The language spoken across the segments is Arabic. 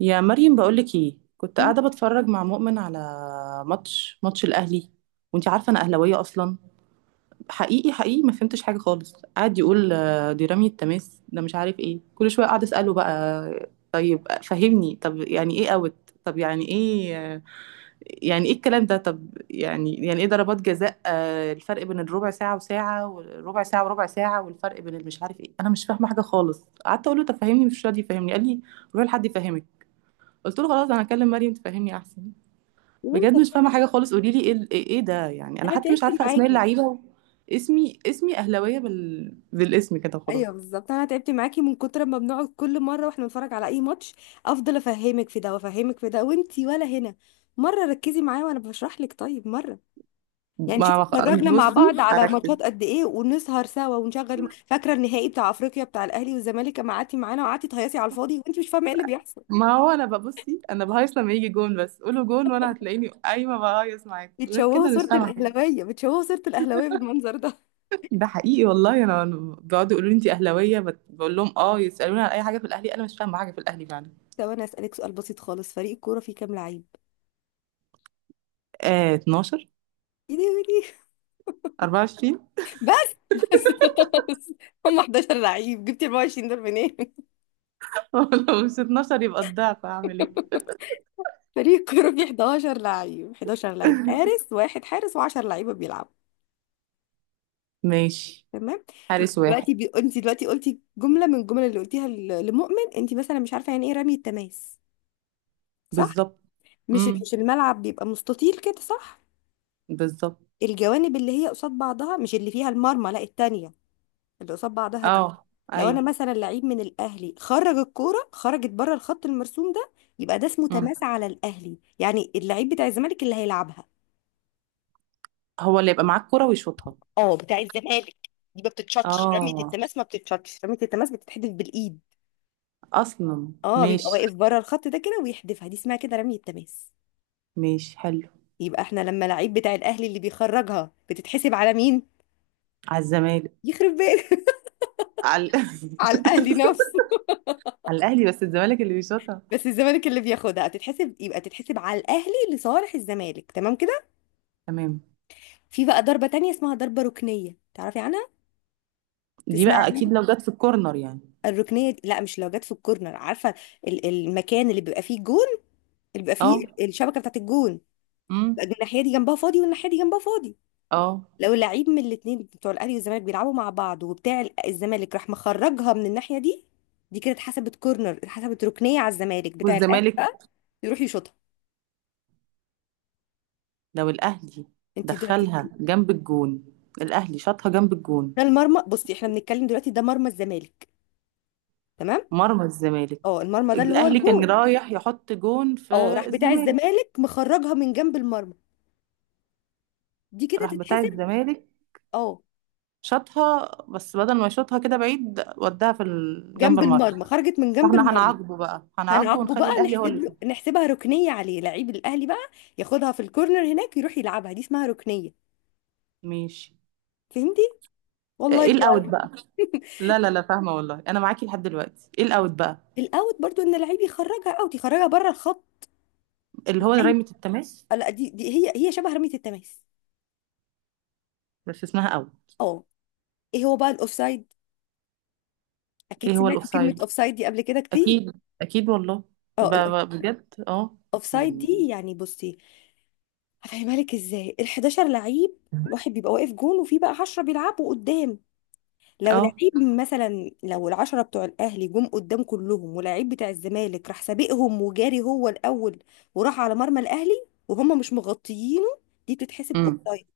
يا مريم، بقولك ايه، كنت مم. قاعده بتفرج مع مؤمن على ماتش الاهلي، وانتي عارفه انا اهلاويه اصلا. حقيقي حقيقي ما فهمتش حاجه خالص، قاعد يقول دي رمية تماس، ده مش عارف ايه، كل شويه قاعد اساله بقى طيب فهمني، طب يعني ايه اوت، طب يعني ايه يعني ايه الكلام ده، طب يعني ايه ضربات جزاء، الفرق بين الربع ساعه وساعه وربع ساعه والفرق بين المش عارف ايه، انا مش فاهمه حاجه خالص. قعدت اقول له طب فهمني، مش راضي يفهمني، قال لي روح لحد يفهمك. قلت له خلاص انا هكلم مريم تفهمني احسن. يا بجد مش بنتي، فاهمه حاجه خالص، قولي لي ايه إيه ده يعني، انا انا حتى تعبت مش عارفه اسماء معاكي. اللعيبه. اسمي اهلاويه بالاسم كده خلاص. ايوه، بالظبط انا تعبت معاكي من كتر ما بنقعد كل مره واحنا بنتفرج على اي ماتش، افضل افهمك في ده وافهمك في ده وانتي ولا هنا. مره ركزي معايا وانا بشرح لك طيب. مره يعني ما شوفي، ما خ- اتفرجنا مع بصي بعض على هركز. ماتشات قد ايه ونسهر سوا ونشغل. فاكره النهائي بتاع افريقيا بتاع الاهلي والزمالك، اما قعدتي معانا وقعدتي تهيصي على الفاضي وانتي مش فاهمه ايه اللي بيحصل. ما هو انا ببصي، انا بهيص لما يجي جون، بس قولوا جون وانا هتلاقيني قايمه بهيص معاك، غير بتشوهوا كده مش صوره فاهمه حاجة. الاهلاويه بتشوهوا صوره الاهلاويه بالمنظر ده. ده حقيقي والله، انا بيقعدوا يقولوا لي انت اهلاويه، بقول لهم اه، يسالوني على اي حاجه في الاهلي انا مش فاهمه حاجه في الاهلي فعلا. طب انا اسالك سؤال بسيط خالص، فريق الكوره فيه كام لعيب؟ آه، 12. ايه ده؟ إيه 24. ده؟ بس خلاص. هم 11 لعيب، جبت 24 دول منين؟ لو مش 12 يبقى الضعف، هعمل ايه؟ فريق كوره فيه 11 لعيب، 11 لعيب: حارس واحد، حارس و10 لعيبه بيلعبوا. ماشي. تمام. حارس واحد. انت دلوقتي قلتي جمله من الجمل اللي قلتيها لمؤمن، انت مثلا مش عارفه يعني ايه رمي التماس، صح؟ بالظبط. مش امم. مش الملعب بيبقى مستطيل كده، صح؟ بالظبط. الجوانب اللي هي قصاد بعضها، مش اللي فيها المرمى، لا التانية، اللي قصاد بعضها دي. اه. لو ايوه. انا مثلا لعيب من الاهلي خرج الكوره، خرجت بره الخط المرسوم ده، يبقى ده اسمه مم. تماس على الاهلي. يعني اللعيب بتاع الزمالك اللي هيلعبها. هو اللي يبقى معاك كرة ويشوطها. اه، بتاع الزمالك. دي ما بتتشطش رمية اه، التماس، ما بتتشطش رمية التماس، بتتحدف بالايد. اصلا اه، بيبقى ماشي. واقف بره الخط ده كده ويحدفها، دي اسمها كده رمية تماس. ماشي حلو. يبقى احنا لما لعيب بتاع الاهلي اللي بيخرجها، بتتحسب على مين؟ على الزمالك. يخرب بيت. على على الاهلي نفسه. على الاهلي بس الزمالك اللي بيشوطها. بس الزمالك اللي بياخدها، تتحسب يبقى تتحسب على الاهلي لصالح الزمالك. تمام كده. تمام. في بقى ضربة تانية اسمها ضربة ركنية، تعرفي عنها؟ دي تسمعي بقى اكيد عنها؟ لو جت في الكورنر يعني. لا، مش لو جت في الكورنر، عارفة. المكان اللي بيبقى فيه الجون، اللي بيبقى اه. فيه الشبكة بتاعت الجون، امم. يبقى الناحية دي جنبها فاضي والناحية دي جنبها فاضي. اه. لو لعيب من الاتنين بتوع الأهلي والزمالك بيلعبوا مع بعض، وبتاع الزمالك راح مخرجها من الناحية دي، دي كده اتحسبت كورنر، اتحسبت ركنية على الزمالك، بتاع الأهلي والزمالك. بقى يروح يشوطها. لو الاهلي انت دلوقتي دخلها جنب الجون، الاهلي شاطها جنب الجون. ده المرمى، بصي احنا بنتكلم دلوقتي، ده مرمى الزمالك، تمام. مرمى الزمالك. اه، المرمى ده اللي هو الاهلي كان الجون. رايح يحط جون في اه، راح بتاع الزمالك. الزمالك مخرجها من جنب المرمى، دي كده راح بتاع تتحسب. الزمالك. اه، شاطها، بس بدل ما يشوطها كده بعيد وداها في جنب جنب المرمى. المرمى، خرجت من جنب فاحنا المرمى. هنعاقبه بقى، هنعاقبه هنعاقبه بقى، ونخلي الاهلي هو نحسب اللي له، يشوط. نحسبها ركنيه عليه، لعيب الاهلي بقى ياخدها في الكورنر هناك، يروح يلعبها. دي اسمها ركنيه. ماشي. فهمتي؟ والله ايه دي. الاوت بقى؟ لا لا لا فاهمه والله، انا معاكي لحد دلوقتي. ايه الاوت بقى؟ الاوت برضو ان اللعيب يخرجها اوت، يخرجها بره الخط. اللي هو اي. رمية التماس. لا، دي هي شبه رميه التماس. بس اسمها اوت. اه. ايه هو بقى الاوفسايد؟ اكيد ايه هو سمعتي كلمه الاوفسايد؟ اوفسايد دي قبل كده كتير. اكيد. اكيد والله. اه. بقى بجد اه. الاوفسايد دي يعني يعني، بصي هفهمها لك ازاي. ال11 لعيب، واحد بيبقى واقف جون وفي بقى 10 بيلعبوا قدام. لو اه. لعيب مثلا، لو ال10 بتوع الاهلي جم قدام كلهم ولعيب بتاع الزمالك راح سابقهم وجاري هو الاول، وراح على مرمى الاهلي وهم مش مغطيينه، دي بتتحسب امم. اوفسايد.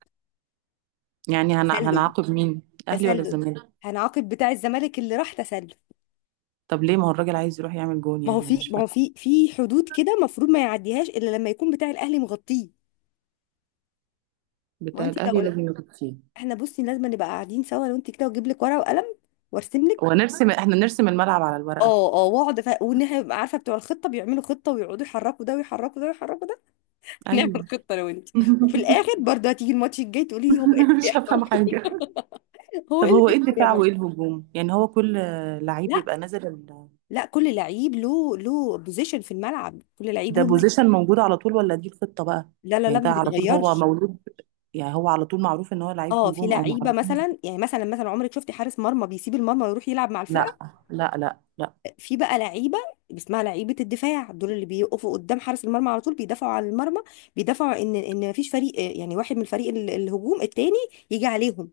يعني تسلل، هنعاقب مين، الاهلي ولا تسلل. الزمالك؟ هنعاقب بتاع الزمالك اللي راح تسلل. طب ليه؟ ما هو الراجل عايز يروح يعمل جون، ما يعني هو انا في، مش ما فاهمه. هو في في حدود كده المفروض ما يعديهاش الا لما يكون بتاع الاهلي مغطيه. ما هو بتاع انت الاهلي لو لازم يغطيه. احنا بصي لازم نبقى قاعدين سوا، لو انت كده واجيب لك ورقه وقلم وارسم. ونرسم، إحنا نرسم الملعب على الورقة. اه اه. وان احنا نبقى عارفه بتوع الخطه بيعملوا خطه ويقعدوا يحركوا ده ويحركوا ده ويحركوا ده. نعمل أيوه. خطه لو انت. وفي الاخر برضه هتيجي الماتش الجاي تقولي لي هو ايه اللي مش بيحصل. هافهمه حاجة. هو طب ايه اللي هو إيه بيحصل يا الدفاع مريم؟ وإيه الهجوم؟ يعني هو كل لعيب لا، بيبقى نازل ال... كل لعيب له بوزيشن في الملعب، كل لعيب ده له مركز. position موجود على طول والّا دي الخطة بقى؟ لا لا يعني لا ده ما على طول هو بيتغيرش. مولود، يعني هو على طول معروف إن هو لعيب اه، في هجوم أو لعيبه معروف. مثلا، يعني مثلا عمرك شفتي حارس مرمى بيسيب المرمى ويروح يلعب مع الفرقه؟ لأ، لأ، لأ، لأ، في بقى لعيبه، اسمها لعيبه الدفاع، دول اللي بيقفوا قدام حارس المرمى على طول، بيدافعوا على المرمى، بيدافعوا ان مفيش فريق، يعني واحد من فريق الهجوم التاني يجي عليهم،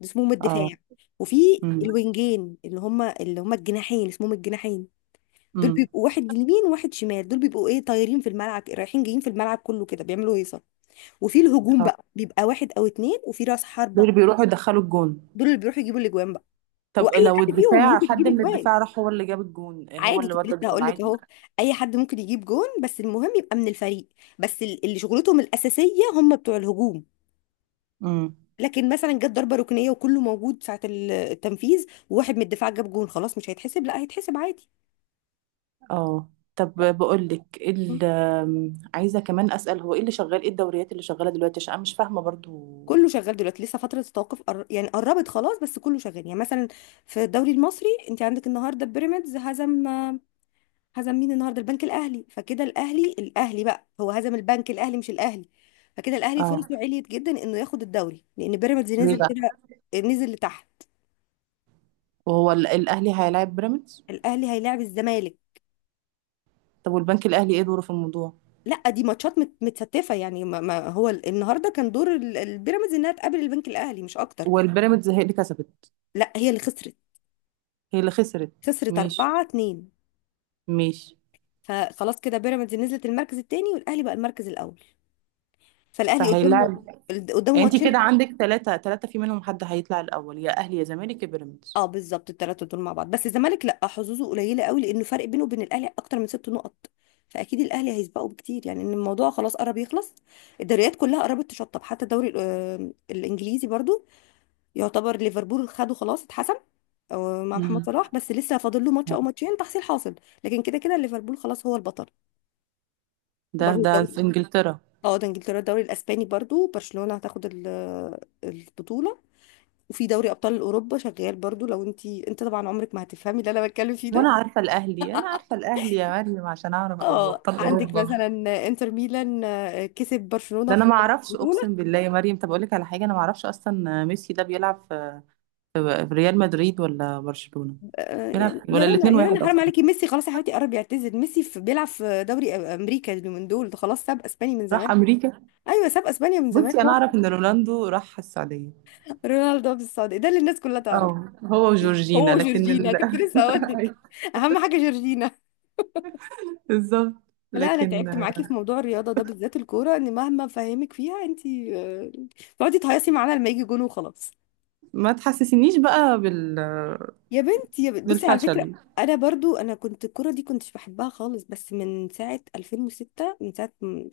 ده اسمهم آه، الدفاع. وفي إمم، الوينجين، اللي هم الجناحين، اسمهم الجناحين، دول إمم، بيبقوا واحد يمين وواحد شمال، دول بيبقوا ايه، طايرين في الملعب، رايحين جايين في الملعب كله كده، بيعملوا هيصه. وفي الهجوم آه، بقى بيبقى واحد او اتنين وفي راس دول حربه، اللي بيروحوا يدخّلوا الجون. دول اللي بيروحوا يجيبوا الاجوان بقى. طب واي لو حد فيهم الدفاع، ممكن يجيب حد من اجوان الدفاع راح هو اللي جاب الجون، هو عادي، اللي كنت ودّى لسه الجون هقول لك عادي؟ اهو. اي حد ممكن يجيب جون، بس المهم يبقى من الفريق. بس اللي شغلتهم الاساسيه هم بتوع الهجوم. إمم. لكن مثلا جت ضربه ركنيه وكله موجود ساعه التنفيذ، وواحد من الدفاع جاب جون، خلاص مش هيتحسب؟ لا، هيتحسب عادي. اه. طب بقول لك ايه، م. ال آم، عايزه كمان اسال هو ايه اللي شغال، ايه الدوريات اللي شغاله دلوقتي عشان انا مش فاهمه برضو. كله شغال دلوقتي، لسه فتره التوقف يعني قربت خلاص، بس كله شغال. يعني مثلا في الدوري المصري، انت عندك النهارده بيراميدز هزم، هزم مين النهارده؟ البنك الاهلي. فكده الاهلي، بقى هو هزم البنك الاهلي، مش الاهلي. فكده الاهلي اه. فرصه عليت جدا انه ياخد الدوري، لان بيراميدز ليه نزل بقى؟ كده، نزل لتحت. وهو الاهلي هيلاعب بيراميدز؟ الاهلي هيلاعب الزمالك. طب والبنك الاهلي ايه دوره في الموضوع؟ لا، دي ماتشات متستفه يعني. ما هو النهارده كان دور البيراميدز انها تقابل البنك الاهلي، مش اكتر. والبيراميدز هي اللي كسبت؟ لا، هي اللي خسرت، هي اللي خسرت؟ خسرت مش 4-2. مش فخلاص كده بيراميدز نزلت المركز الثاني والاهلي بقى المركز الاول. فالاهلي قدامه، فهيلاعب. قدامه يعني انت ماتشين. كده عندك ثلاثة، ثلاثة في منهم حد هيطلع الاول، يا اهلي يا زمالك يا بيراميدز. اه، بالظبط الثلاثه دول مع بعض، بس الزمالك لا، حظوظه قليله قوي، لانه فرق بينه وبين الاهلي اكتر من 6 نقط. فاكيد الاهلي هيسبقه بكتير، يعني ان الموضوع خلاص قرب يخلص. الدوريات كلها قربت تشطب، حتى الدوري الانجليزي برضو، يعتبر ليفربول خده خلاص، اتحسم مع محمد مم. صلاح، بس لسه فاضل له ماتش او ماتشين تحصيل حاصل. لكن كده كده ليفربول خلاص هو البطل. ده برضو ده في الدوري، انجلترا. اه، ده انجلترا. الدوري الاسباني برضو برشلونه هتاخد البطوله. وفي دوري ابطال اوروبا شغال برضو، لو انت، انت طبعا عمرك ما هتفهمي اللي انا بتكلم فيه ده. وانا عارفه الاهلي، انا عارفه الاهلي يا مريم عشان اعرف ابقى اه، ابطال عندك اوروبا. مثلا انتر ميلان كسب برشلونة ده انا وخد ما اعرفش، البطولة. اقسم بالله يا مريم. طب اقول لك على حاجه، انا ما اعرفش اصلا ميسي ده بيلعب في ريال مدريد ولا برشلونه. يعني يا ولا رنا الاثنين يا رنا واحد حرام اصلا؟ عليكي، ميسي خلاص يا حبيبتي قرب يعتزل. ميسي في بيلعب في دوري امريكا اليومين دول، ده خلاص ساب اسبانيا من راح زمان. امريكا. ايوه ساب اسبانيا من زمان بصي انا هو. اعرف ان رونالدو راح السعوديه. رونالدو في السعودية ده اللي الناس كلها تعرف. اه، هو وجورجينا. هو جورجينا كنت لسه اقول لك، اهم حاجة جورجينا. بالظبط. لا، انا لكن تعبت معاكي في موضوع الرياضة ده بالذات الكورة، ان مهما فهمك فيها انت بتقعدي تهيصي معانا لما يجي جون وخلاص. ما تحسسنيش بقى يا بنت بصي، على فكرة بالفشل. انا برضو كنت الكرة دي كنتش بحبها خالص، بس من ساعة 2006، من ساعة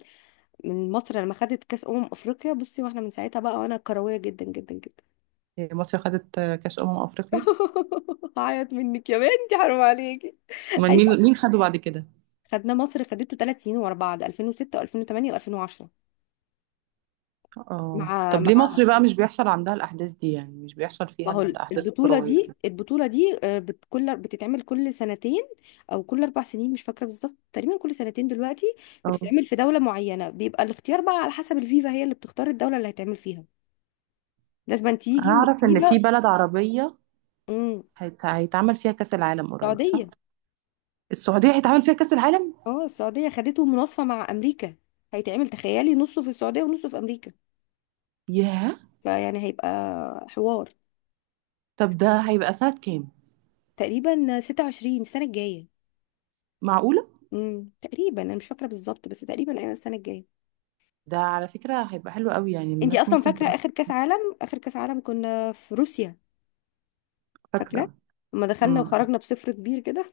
من مصر لما خدت كاس افريقيا بصي، واحنا من ساعتها بقى وانا كروية جدا جدا جدا. مصر خدت كاس افريقيا؟ هعيط منك يا بنتي، حرام عليكي. من ايوه مين؟ مين خده بعد كده؟ خدنا، مصر خدته 3 سنين ورا بعض، 2006 و2008 و2010. اه مع طب ليه مع مصر بقى مش بيحصل عندها الاحداث دي، يعني مش بيحصل ما فيها هو الاحداث البطولة الكرويه؟ دي، البطولة دي آه، بت- كل بتتعمل كل سنتين أو كل 4 سنين، مش فاكرة بالظبط، تقريبا كل سنتين دلوقتي. كده بتتعمل في دولة معينة، بيبقى الاختيار بقى على حسب الفيفا، هي اللي بتختار الدولة اللي هيتعمل فيها، لازم تيجي هعرف ان في والفيفا. بلد عربية امم. هيتعمل فيها كأس العالم قريب صح؟ السعودية. السعودية هيتعمل فيها كأس العالم؟ اه، السعودية خدته مناصفة مع أمريكا. هيتعمل، تخيلي، نصه في السعودية ونصه في أمريكا. ياه. فيعني هيبقى حوار. طب ده هيبقى سنة كام؟ تقريبا 26 السنة الجاية. معقولة؟ امم، تقريبا أنا مش فاكرة بالظبط، بس تقريبا أيوة السنة الجاية. ده على فكرة هيبقى حلو قوي، يعني انتي الناس اصلا ممكن فاكره تبقى اخر كاس عالم؟ اخر كاس عالم كنا في روسيا. فاكره فاكرة. لما دخلنا امم. وخرجنا بصفر كبير كده.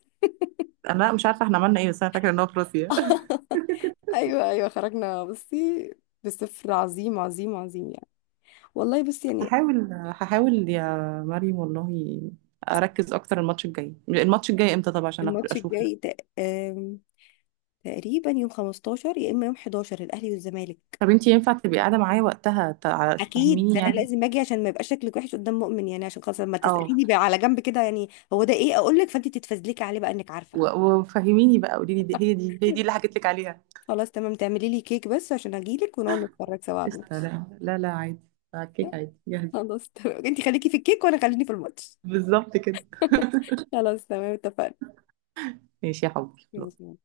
انا مش عارفة احنا عملنا ايه، بس انا فاكرة ان هو في روسيا. ايوه ايوه خرجنا بصي، بصفر عظيم عظيم عظيم يعني، والله بصي يعني. هحاول يا مريم والله اركز اكتر. الماتش الجاي امتى طب عشان الماتش اشوفه؟ الجاي تق... آم، تقريبا يوم 15 يا اما يوم 11، الاهلي والزمالك. طب انتي ينفع تبقي قاعدة معايا وقتها اكيد، ده تفهميني انا يعني؟ لازم اجي عشان ما يبقاش شكلك وحش قدام مؤمن، يعني عشان خلاص لما اه. تساليني بقى على جنب كده، يعني هو ده ايه، اقول لك فانت تتفزلكي عليه بقى انك عارفه. وفهميني بقى، قولي لي دي- هي دي هي دي اللي حكيت لك عليها. خلاص تمام، تعملي لي كيك بس عشان اجي لك ونقعد نتفرج سوا على قشطة. الماتش. لا لا لا عادي، على الكيك عادي جاهزة. خلاص تمام، انتي خليكي في الكيك وانا خليني في الماتش. بالظبط كده. خلاص تمام اتفقنا. ماشي يا حبيبي. ماشي.